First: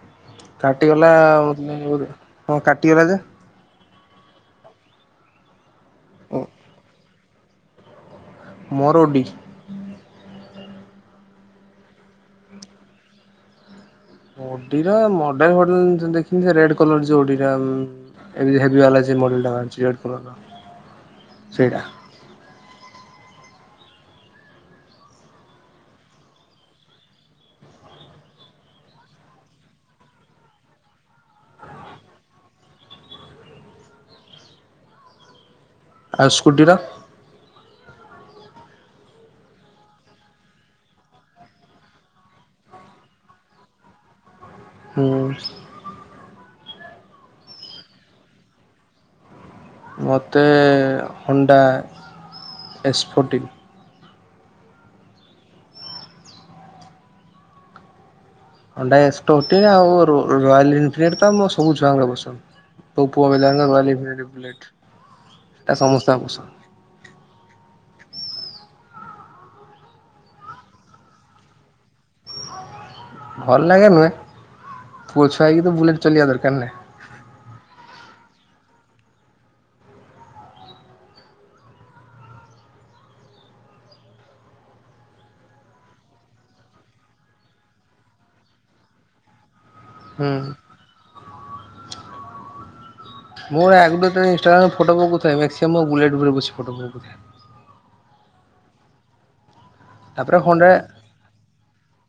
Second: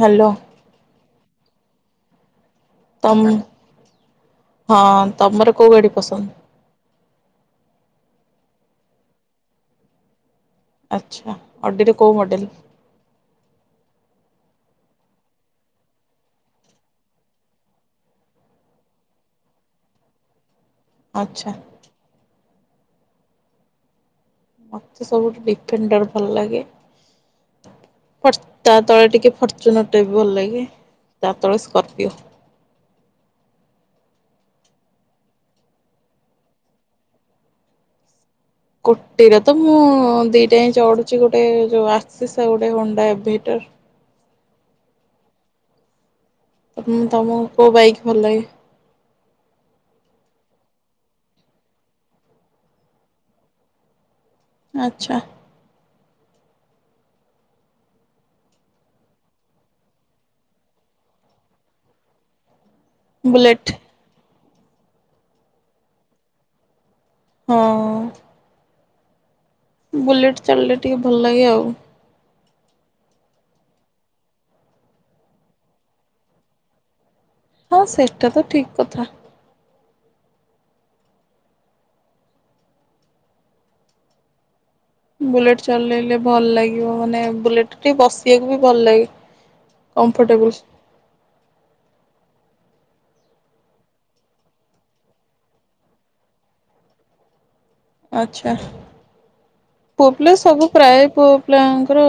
Hello ନ ମ ହଁ କାଟି ରାଜା ତମ ହଁ ତମର କୋଉ ଗାଡି ପସନ୍ଦ ମରୁଡି ଆଚ୍ଛା ଅଡିରେ କୋଉ ମଡେଲ ଓଡିର ମଡେଲ ମଡେଲ ଦେଖିନି ସେ ରେଡ କଲର ଯଉଲା ମଡେଲା ବା ଲର ଆଚ୍ଛା ମତେ ସବୁଠ ଡିଫେଣ୍ଡର ଭଲ ଲାଗେ ତା ତଳେ ଟିକେ ଫର୍ଚୁନର ଟା ବି ଭଲ ଲାଗେ ତା ତଳେ ସ୍କର୍ପିଓ ଆଉ ସ୍ସ୍କୁଟିର କୋଟିରେ ତ ମୁଁ ଦିଟା ହିଁ ଚଢୁଛି ଗୋଟେ ଯୋଉ ଆସିଷ ଗୋଟେ ହଣ୍ଡା ଏବେଟର ହଁ ତମ କୋଉ ବାଇକ୍ ଭଲ ଲାଗେ ମୋତେ ହଣ୍ଡା ଏପୁଟିକ ଆଚ୍ଛା ଅଣ୍ଡ ଆଉ ରୟାଲ ଏଫିଲ୍ଡ ତ ସବୁ ଛୁଆଙ୍କରେ ବସନ୍ଦ ତପୁଆ ବୁଲେଟ ବିଲରଲି ପଟ ଏ ସମସ୍ତେ ପଷ ହଁ। ବୁଲେଟ ଚାଲିଲେ ଟିକେ ଭଲ ଲାଗେ ଆଉ। ଭଲ ଲାଗେ ନୁହେଁ ପୁଅ ଛୁଆଇକି ତ ବୁଲେଟ ଚଲିବା ଦରକାର ନାହି। ହଁ ସେଇଟା ତ ଠିକ କଥା। ବୁଲେଟ ଚଲେଇଲେ ଭଲ ଲାଗିବ ମାନେ ବୁଲେଟ ଟ ବସିବାକୁ ବି ଭଲ ଲାଗେ। ହୁଁ। କମ୍ଫର୍ଟେବଲ ମୁଁ୍ର ଫଥାଏ ବ ଉପରେ ବ ଫଏ ଆଚ୍ଛା। ପୁଅ ପିଲା ତାପରେ ସବୁ ହଣ୍ଡା ପ୍ରାୟ ପୁଅ ପିଲାଙ୍କର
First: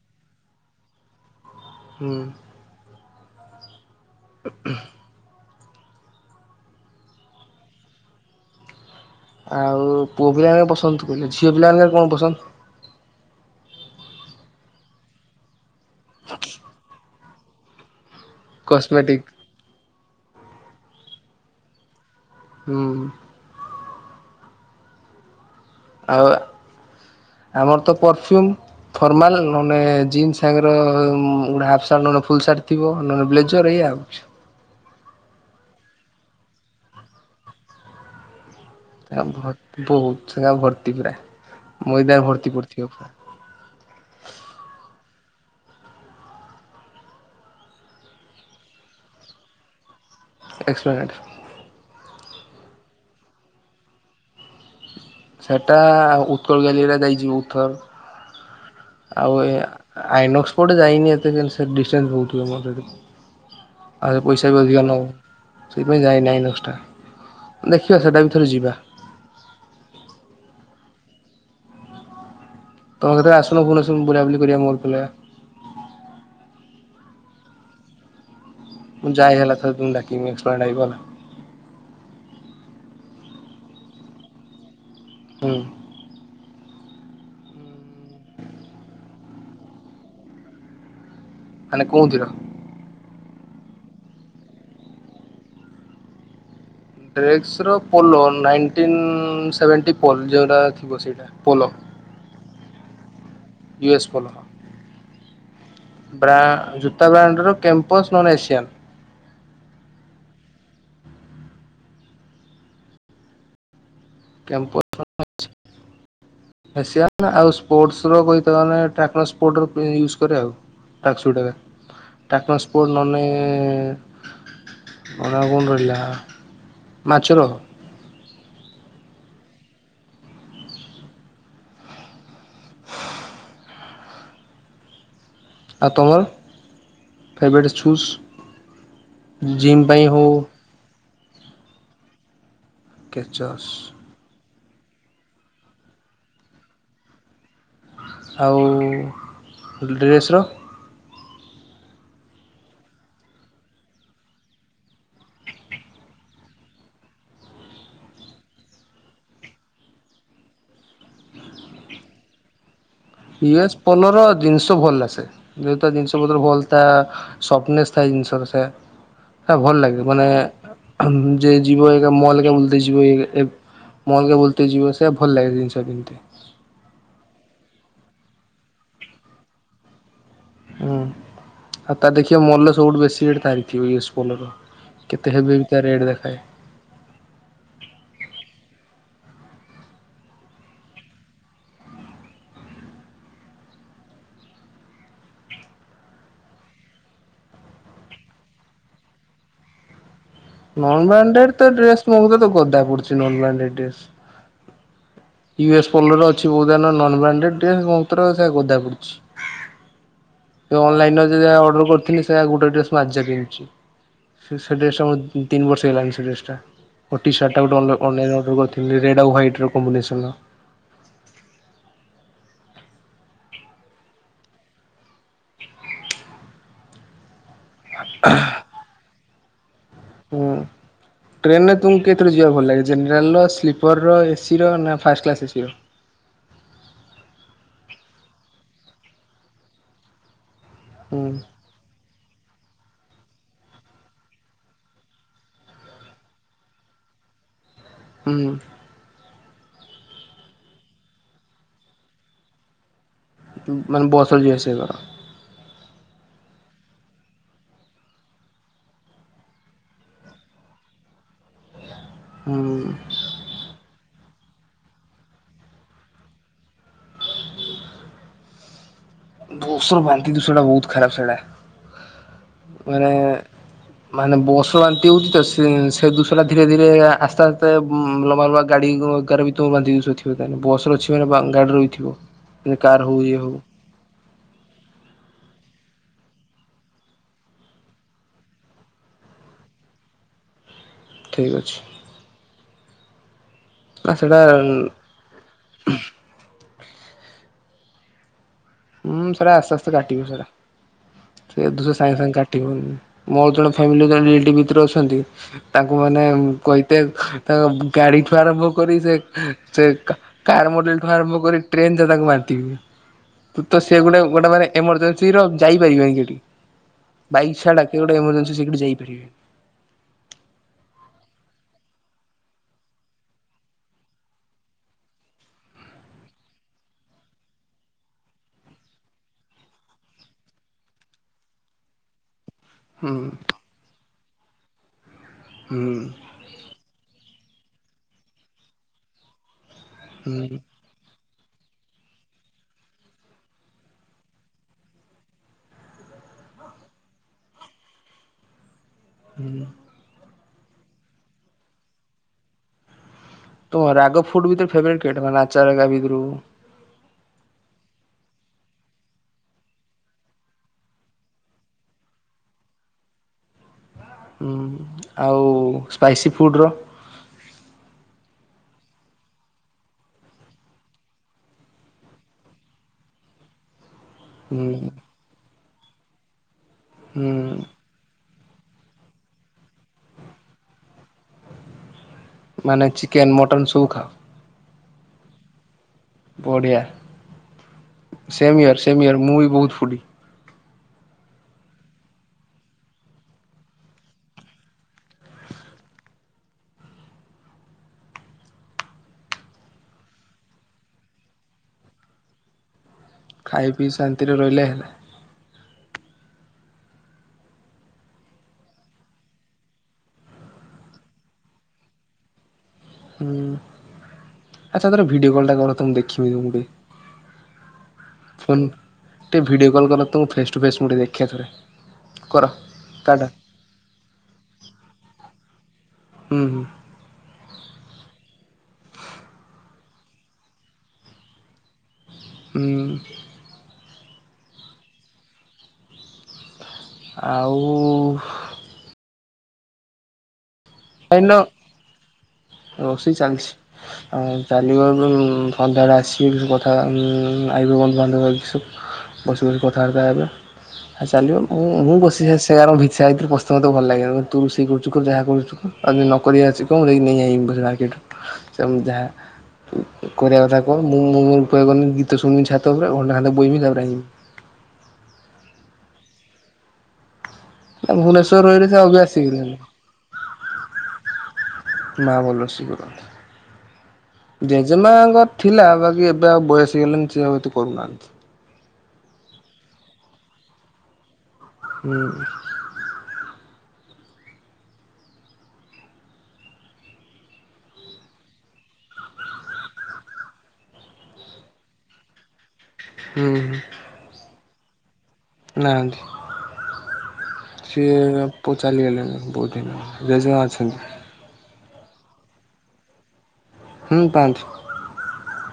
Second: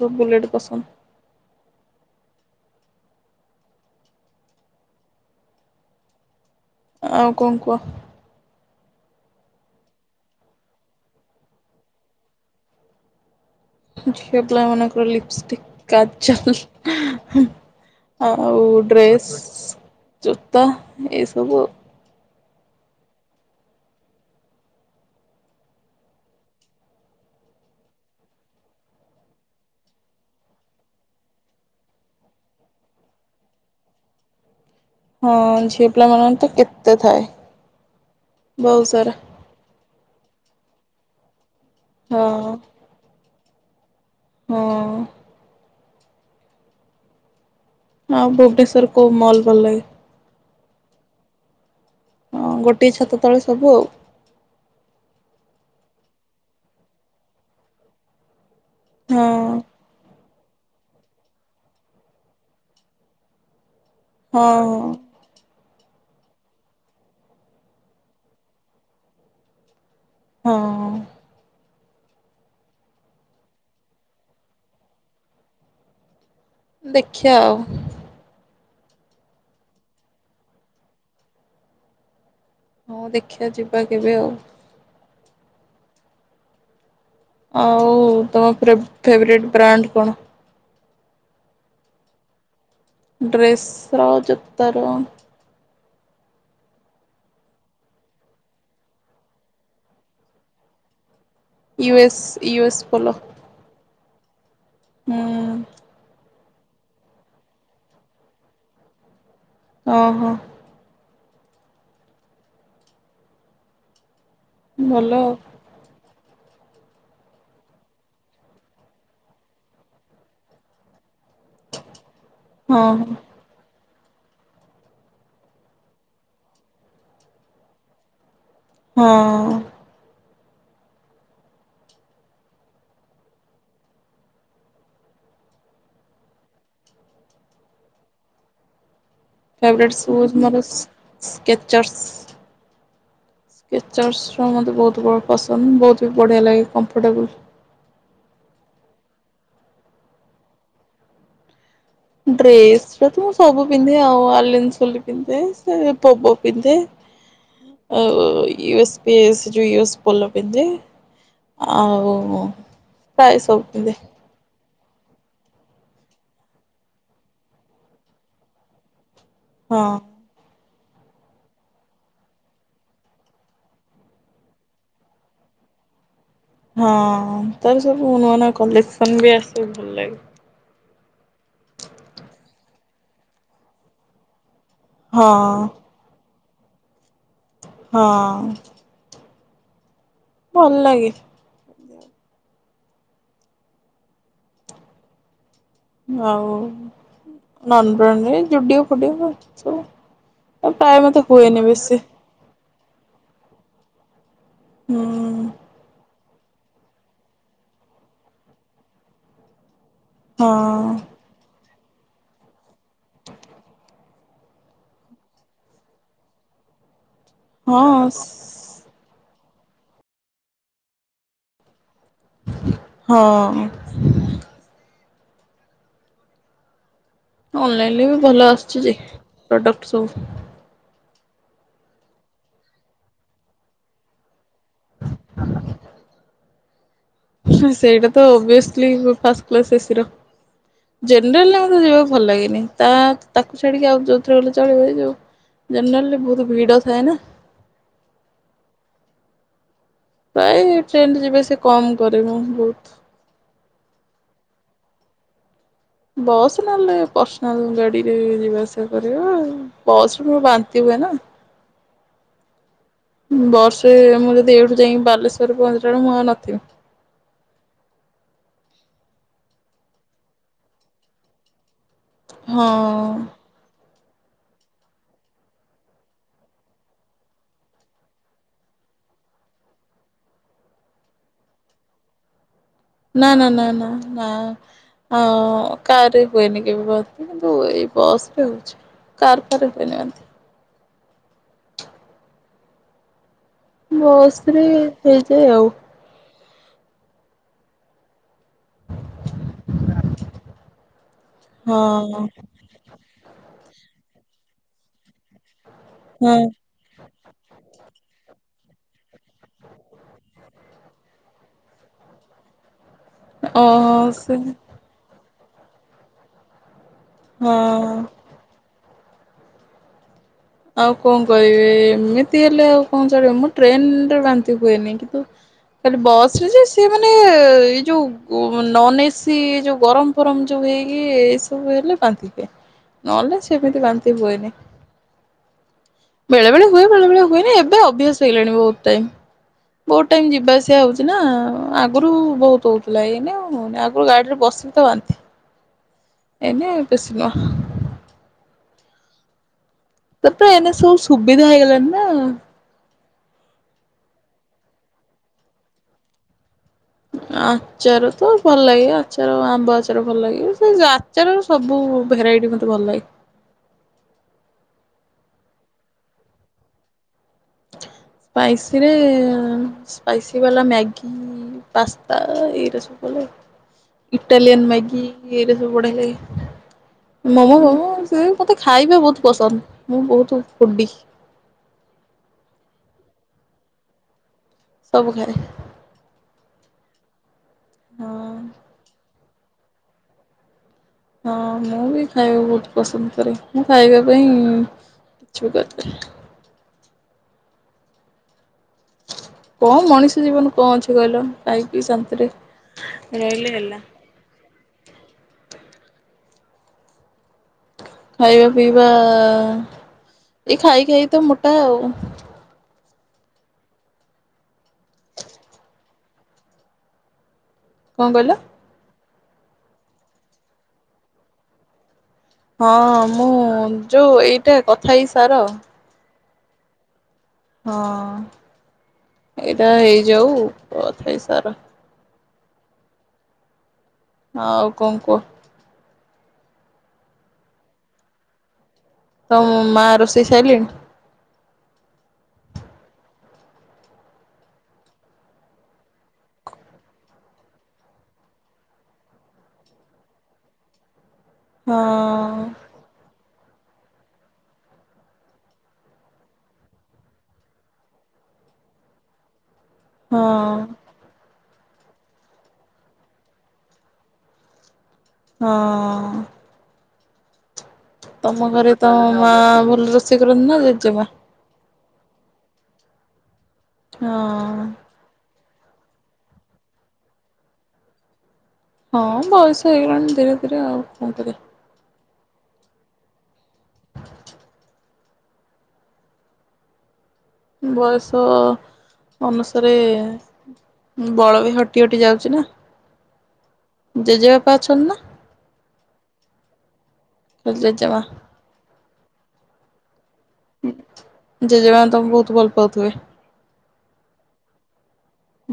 ସବୁ ବୁଲେଟ ପସନ୍ଦ। ହୁଁ। ଆଉ କଣ କୁହ। ଆଉ ପୁଅ ପିଲାମାନେ ପସନ୍ଦ କହିଲେ ଝିଅ ପିଲା କଣ ପସନ୍ଦ? ଝିଅ ପଲା ମନ କର ଲିପଷ୍ଟିକ କଚଲ ହୁଁ। ଆଉ କସ୍ମେଟିକ୍ ଡ୍ରେସ୍ ଜୋତା ଏସବୁ ହୁଁ। ଆଉ ଆମର ତ ପରଫ୍ୟୁମ୍ ଫର୍ମାଲ ନହେଲେ ଜିନ୍ସ ସାଙ୍ଗର ଗୋଟେ ହାଫ୍ ସାର୍ଟ ନହଲେ ଫୁଲ ସାର୍ଟ ଥିବ ନହେଲେ ବ୍ଲେଜର ଏଇ ଆଉ। ହଁ ଝିଅ ପିଲା ମାନରେ ତ କେତେ ଥାଏ ବହୁତ ସାରା ସେ ଭ ବହୁତ ସେଙ୍ଗା ଭତ୍ ଟି ପୁରା। ହଁ ମଇଦାନ ଭର୍ତି ପୁଥିବୁରା ହଁ। ହଁ ଭୁବନେଶ୍ୱର କଉ ମଲ ବଲ ଲାଗେ। ଏକ୍ସପରିମେଣ୍ଟ ହଁ ଗୋଟିଏ ଛାତ ତଳେ ସବୁ ଆଉ। ସେଟା ଉତ୍କଳ ଗାଲିା ଯାଇଛିିବ ଉତ୍ଥର ଆଉ ଏ ଆଇନସ ସେପଟେ ଯାଇନି ଏତେ କା ସେ ଡିଷ୍ଟାନ୍ସ ବହୁତ ହୁଏ ମୋର ସେ ଆ ହଁ ହଁ ପଇସା ବି ଅଧିକାର ହଁ ନଉ। ସେଇଥିପାଇଁ ଯାଇ ନାଇଁ ନକ୍ସଟା ଦେଖିବା ସେଟା ବିଥରେ ଯିବା। ହଁ। ତମ କେତରେ ଆସନ ଫୁଣିସନ ବୁଲାବୁଲି କରିବା ମୋର ପିଲ ଦେଖିଆଉ। ମୁଁ ଯାଇ ହେଲା ତଥମ ଡାକି ଆଲା ହଁ ଦେଖିବା ଯିବା କେବେ ଆଉ। ହୁଁ। ଆଉ ତମ ଫ୍ରେବ ଫେବ୍ରେଟ ବ୍ରାଣ୍ଡ କଣ। ମାନେ କୋହୁଥିର ଡ୍ରେସର ଜୋତାର ଯଉଟା ଥିବ ସେଇଟା। Polo. U S U S ପୋଲ ଶଲ ହୁଁ। ଜୁତା ବ୍ରାଣ୍ଡର କ୍ୟାମ୍ପସ୍ ନନ୍ ଏସିଆନ୍ ଓ ହୋ। କ୍ୟାମ୍ପସ୍ ଭଲ। ଏସିଆନ୍ ଆଉ ସ୍ପୋର୍ଟସର କହିଥା ମାନେ ଟ୍ରାକ୍ନର ସ୍ପୋର୍ଟର ୟୁଜ୍ କରେ ଆଉ ଟ୍ୟାକ୍ ସୁଟେ ଟ୍ୟାକ୍ନ ଆଉ ସ୍ପୋର୍ଟ ହଁ ନନେ। ଓ କଣ ରହିଲା ମାଛର ହଁ ଆ ତୁମର ଫେଭରଟ ଶୂଜ। ଫ୍ୟବିଟ ସଜ ମର। Skechers experiment. କେଚସ୍ ସ୍କେଚର୍ ଶ ତେ ବହୁତ ବ ପସନ୍ଦ ବହୁତ ବି ବଢ଼ିଆ ଲାଗେ କମ୍ଫର୍ଟେବଲ ଆଉ ଡ୍ରେସ୍ର ଡ୍ରେସ ତ ମୁଁ ସବୁ ପିନ୍ଧେ ଆଉ ଆଲି ପିନ୍ଧେ ପୋବ ପିନ୍ଧେ ଆଉୟ ପୋଲ ପିନ୍ଧେ ଆଉ ପ୍ରାୟ ସବୁ ଇଏ ପିନ୍ଧେ ପଲର ଜିନିଷ। ଭଲ୍ ଆସେ ଯେେତ ଜିନିଷ ପତ୍ର ଭଲଥା ସଫଟନେସ୍ ଥାଏ ଜିନିଷ ସେ ସେ ଭଲ ହଁ। ଲାଗେ ମାନେ ଯ ଯିବ ମଲ କେେ ବୁଲ ଯିବ ମଲ କେେ ବୁଲତ ଯିବ ସେଇ ଭଲ ଲାଗେ ଜିନିଷ ପିନ୍ ହଁ ତାର ସବୁ ନ ନୂଆ ନୂଆ କଲେକ୍ସନ ବି ଆସେ ଭଲ ଲାଗେ। ହୁଁ ଆଉ ତା ଦେଖିବା ମଲ ସବୁଠୁ ବେଶୀ ଧାରିଥିବ ୟ ପୋଲର ହଁ କେତେ ହେବେ ବି ତା ରେଟ୍ ଦେଖାଏ। ହଁ। ଭଲ ଲାଗେ। ଆଉ ଜୁଡିଓ ଫଡି। ନନ ବ୍ରାଣ୍ଡେ ତ ୍ରେସ ମୁଖ ଗଦ ପଡ଼ଚ ନ ଲ ରେ ଡେ ହୁଁ ୟୁ ଏସ୍ ପଢଲରେ ଅଛି। ବ ସେଦ ପୁଛି। ହଁ ଅନଲାଇନ ଯ ଅର୍ଡର। କରିଥିଲି ସେଇା ଗୋଟେ ଡ୍ରେସ୍ ମୁଁ ଆଜି ପିନ୍ଧଛି ସେ ଡ୍ରେସ୍ଟା ମୁଁ ତିନ ବର୍ଷ ହେଇଲାଣି ସେ େସ ଟା। ଟି ସାର୍ଟା ଗେ ହଁ। ଅନ ଅର୍ର କରିଥିଲ ରେ ଆ ହ୍ୱାଇଟ। କମ୍ବିନେସନ୍। ହଁ। ଅନଲାଇନରେ ବି ଭଲ ଆସୁଛି ଯେ ଟୋଟା ଆଠ ସୁ ଟ୍ରେନ ରେ ତୁମକୁ କେତେଥଳେ ଯିବା ଭଲ ଲାଗେ ଜେନେରାଲ ର ସ୍ପର ର ସିରୋ ନା ଫାଷ୍ଟ୍ କ୍ଲାସରେ ଶିରୋ ସେଇଟା ଓଵିୟଶଲି ଫାସ୍ କ୍କିସ ଏହି ର ହୁଁ ଜନରଲ କମ୍ ଯ ଭଲ ଲାଗନି ତା ତାକୁ ଛାଡ଼ିକି ଆଉ ଯେଉଁଥିରେ ଗଲେ ଚଳିବ ଯେଉଁ ଜେନେରାଲି ବହୁତ ଭିଡ଼ ଥାଏ ନା। ହୁଁ। ପ୍ରାୟ ଟ୍ରେନ ଯିବେ ସେ କମ କରରେବୁ ବହୁତ ମାନେ ବସ ରେ ଯିଵା ଆସିବା କର। ବସ୍ ନହେଲେ ପର୍ସନାଲ ଗାଡିରେ ଯିବା ଆସିବା କରିବା ବସରେ ମୋର ବାନ୍ତି ହୁଏ ନା। ହୁଁ। ବର୍ଷେ ମୁଁ ଏଇଠୁ ଯାଇକି ବାଲେଶ୍ବରରେ ପହଞ୍ଚିଲାଵେଳୁ ମୁଁ ନଥିଵି। ଦୋଷର ବାନ୍ତି ଦୁ ସେଇଟା ବହୁତ ଖରାପ ସେଇଟା ମାନେ ହଁ। ମାନେ ବସ ବାନ୍ତି ହଉଚଛି ତ ସେ ଦୋଷ ଟା ଧୀରେ ଧୀରେ ଆସ୍ତେ ଆସ୍ତେ ଲମ୍ବା ଲମ୍ବା ଗାଡି ବି ତ ବାନ୍ତି ଦଥିବ ବସ ର ଅଛି ମାନେ ଗାଡି ରଥିବ। କର ହଉ ନା ଏ ନା ହଉ। ନା ନା ନା କାର ରେ ହୁଏନି କେବେ ଵାନ୍ତି କିନ୍ତୁ ଏଇ ବସ ରେ ହଉଛି କାର ଫାର ରେ ହୁଏନି ବାନ୍ତି। ଠିକ ଅଛି। ନା ସେଇଟା ମସରେ ହେଇଯା ଆଉ। ହୁଁ ସାରା ଆସ୍ତେ ଆସ୍ତେ କାଟିଵେ ସାରା ସେ ଦୁ ସାଙ୍ଗେ ହଁ ସାଙ୍ଗେ କାଟିବ ମୋ ଜଣେ ଫାମିଲି ଜଣେ ରିଟି ଭିତରେ ଅଛନ୍ତି। ତାଙ୍କୁ ମାନେ ହଁ କହିତେ ତାଙ୍କ ଗାଡି ଠୁଆରମ୍ଭ କରି ସେ ସେ କାର ମଡଲଠୁ ଆରମ୍ଭ କରି ଟ୍ରେନ ଯ ତାକୁ ମାରିଥିବ। ତ ସେ ଗୁଟେ ଗୋଟେ ଏମର୍ଯ୍ୟସ୍ ସ୍ର ଯାଇପାରିବନ କିଠି ବାଇକ ଛଡା ହଁ। କେଉୋଟ ଏମଜନ୍ସି ସେଠ ଯାଇି ପାରିବେ। ଆଉ କଣ କହିବେ ଏମିତି ହେଲେ ଆଉ କଣ ଚଳିବ ମୁଁ ଟ୍ରେନରେ ବାନ୍ତି ହୁଏନି କିନ୍ତୁ ଖାଲି ବସ ରେ ଯେ ସିଏ ମାନେ ଏଇ ଯୋଉ ନନ ଏସି ଯୋଉ ଗରମ ଫରମ ଯୋଉ ହେଇକି ଏ ସବୁ ହେଲେ ବାନ୍ତି ହୁଏ। ହୁଁ ନହେଲେ ସେମିତି ବାନ୍ତି ହୁଏନି। ହୁଁ ବେଳେ ବେଳେ ହୁଏ ବେଳେ ବେଳେ ହୁଏନ ଏବେ ଅଭ୍ୟାସ ହେଇଗଣି ବହୁତ ଟାଇମ। ବହୁତ ଟାଇମ ଯିବା ହୁଁ ଆସିବା ହଉଛି ନା। ଆଗରୁ ବହୁତ ହଉଥିଲା ଏଇନେ ଆଉ ହେଉନି ଆଗରୁ ଗାଡିରେ ବସି ବିିଥା ବାନ୍ତିଏଇନେ ବେଶୀ ନୁହଁ। ହୁ୍। ତ ତ ଏନ ସବୁ ସୁବିଧା ହେଇଗଲାଣି ନା ତମ ରାଗ ଫୁଡ ଭତରେ ଫେବରାଈଟି କେଟ ମାନ ନା ଆଚାରାଗା ଭିତରୁ ଆଚାର ତ ଭଲ ଲାଗେ ଆଚାର ଆମ୍ବ ଆଚାର ଭଲ ଲାଗେ ସେ ଆଚାର ସବୁ ଭେରାଇଟି ମୋତେ ଭଲ ଲାଗେ ହ ଆଉ ସ୍ପାଇସି ଫୁଡ଼୍ରର ସ୍ପାଇସିରେ ସ୍ପାଇସି ବାଲା ମ୍ୟାଗି ପାସ୍ତା ଏଇରା ସବୁ ଭଲ ଲାଗେ। ଇଟାଲିିୟନ୍ ହୁଁ ମ୍ୟାଗି। ପଡ଼ିଲ। ହୁଁ ମାମ ବାବୁ ଅସ। ମତେ ଖାଇବା ବହୁତ ପସନ୍ଦ ମୁଁ ବହୁତ ଫୁଡି। ମାନେ ଚିକେନ୍ ମଟନ୍ ସଖା। ସବୁ ଖରେ।। କଡ଼ିଆ। ହଁ। ସେମୟର ସେମୟର। ମୁଁ ବି ବହୁତ ଫୁଟି। ହଁ ମୁଁ ବି ଖାଇବାକୁ ବହୁତ ପସନ୍ଦ କରେ ମୁଁ ଖାଇବା ପାଇଁ କିଛି ବି କରିଥା। କଣ ମଣିଷ ଜୀବନ କଣ ଅଛି କହିଲ କାହିଁକି ଶାନ୍ତିରେ ଖାଇ ପିଇ ଶାନ୍ତିରେ ରହିଲେ ହେଲେ। ଖାଇବା ପିଇବା ଏଇ ଖାଇ ଖାଇ ତ ମୋଟା ଆଉ ହୁଁ ଆଚ୍ଛା ତର ଭିଡିଓ କଲ୍ଟା କ ତ ମୁଁ ଦେଖିବି ତମକୁଠ। କଣ କହିଲ? ଟିକେ ଭିଡ଼ିଓ କଲ୍ କଲା ତ ମୁଁ ଫେସ୍ ଟୁ ଫେସ୍ ମୁଁ ଟିକେ ଦେଖେଥରେ। ହଁ ମୁଁ ଯୋଉ ଏଇଟା କଥା ହେଇ ସାର। ହୁଁ ହୁଁ। ହଁ ଏଇଟା ହେଇଯାଉଥାାଇ ସାରା। ହୁଁ। ହଁ କୁମ କୁ। ଆଉ। ତ ମୁ ମା ରୋଷେଇଷାଇଲି। ଏ ରୋଷେଇ ଚାଲିଛି ଚାଲିବ ଏ ସନ୍ଧ୍ୟାଳେ ଆସିବେୁ କଥା ଆଇବେ ବନ୍ଧୁବାନ୍ଧବ ସବୁ ବସି ବସିକ କଥାବାର୍ତ୍ତା ହେବେ। ଚାଲିବ ମୁଁ ହଁ ମୁଁ ବସି ଭ ସମୋତେ ଭଲ ଲାଗେ ତୁ ରୋଷେଇ କରୁ ଯା କରୁଛୁ। ଆଉ ନକ ଆଛି କଣି ନେଇି ଯାହା। ୁ କରିବା କଥା ହଁ। କ ମୁ ମୁୁର କରନି ଗୀତ ଶୁଣିବି ଛାତ ଉପରେ। ଘଟା ବୋଇମି ତାପରେ ଆଇି ହଁ। ଭୁବନେଶ୍ୱର ତମ ରହି ରହି ଘରେ ସେ ତ ଅଭ୍ୟାସ ମା ହେଇଗଲାଣି ଭଲ ରୋଷେଇ କରନ୍ତି ନା ଜେଜେମା। ମା ବଲ ଶ କରନ୍ତ। ହଁ ଜେଜେମା ଆଗତ। ଥିଲା ବାକି ଏବେ ଆଉ ବୟସ ହେଇଗଲାଣି ସେଏ ହଏତ କରୁନାହାନ୍ତି। ହଁ ବୟସ ହେଇଗଲାଣି ଧୀରେ ଧୀରେ ଆଉ କଣ କରିବା। ହୁଁ। [inaudible] ବୟସ ଅନୁସାରେ ବଳ ବି ହଟି ହଟି ଯାଉଛି ନା। ହୁଁ ହୁଁ ପା ଅଛନ୍ତି ନା ନାହାନ୍ତି। ଖାଲି ସିଏ ଜେଜେମା? ପ ଚାଲିଗଲେ ନି ବହୁତ [unintelligible] ଜେଜମା ଜେଜେମା ଅଛନ୍ତି। ତମକୁ ବହୁତୁ ଭଲ ପାଉଥିବେ। ହୁ ପାନ୍ତି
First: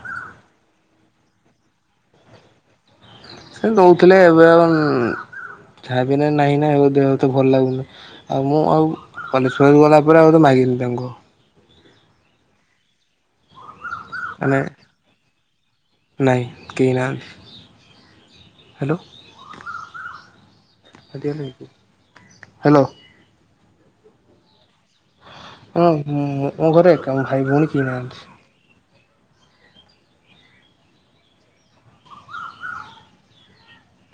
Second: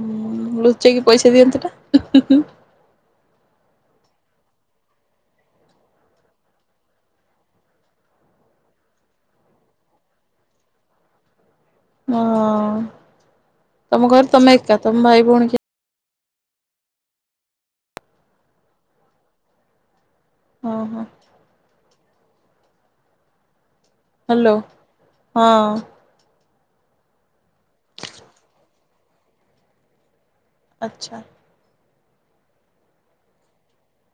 ହୁଁ ଲୁଚେଇକି ପଇସା ଦିଅନ୍ତୁ ନା ସେ ଦଉଥିଲେ ଏବେ ଆଉ ଯହା ପି ନାହିଁ ନା ଦେହତେ ଭଲ ଲାଗୁନି ଆଉ ମୁଁ ଆଉ କଲେଜ ଫ ଗଲା ପରେ ଆଉ ମାଗିନି ତାଙ୍କୁ। ହଁ। ତମ ଘରେ ମାନେ ତମେ ଏକା ତମ ଭାଇ ଭଉଣୀ କି ନାଇଁ କେଖି ନାହାନ୍ତି ହ୍ୟାଲୋ ହଁ ହଁ। ହ୍ୟାଲୋ। ହ୍ୟାଲୋ। ହଁ [unintelligible] ମୋ ଘରେ ଏକା ମୋ ଭାଇ ଭଉଣୀ କେଇ ନାହାନ୍ତି। ଆଚ୍ଛା।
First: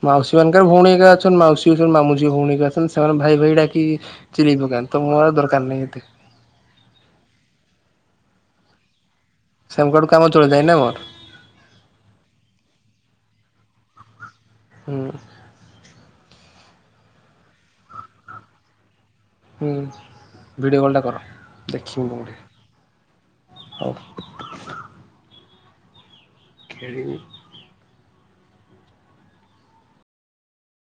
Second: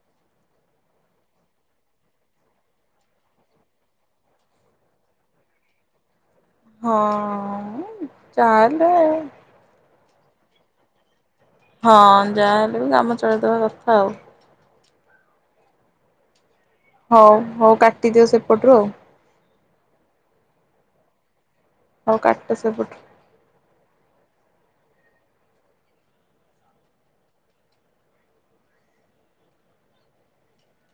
ମାଉସୀ ମାନଙ୍କର ଭଉଣୀ ଏକା ଅଛନ୍ତି ମାଉସୀ ଅଛନ୍ତି ମାମୁ ଝିଅ ଭଉଣୀ ଅ ସେମାନେ ଭାଇ ଭାଇ ଡାକି ଚିଲେଇ ପକାନ୍ତି ତ ଦରକାର ନାହିଁ ଏତେ। ହଁ ଯାହେଲେ ତା କଠୁ କାମ ଚଥାଏ ନା କଣ ହଁ ଯାହାହେଲେ ବି କାମ ଚଳେଇଦବା କଥା ଆଉ। ହୁଁ। ହଉ ହଉ କାଟିଦିଅ ସେପଟରୁ ଆଉ। ହୁଁ ଭିଡିଓ କଲ ଟା କର। ହୋଉ କାଟା ସେପଟରୁ। ଯୋଉ। ଖେଳିବି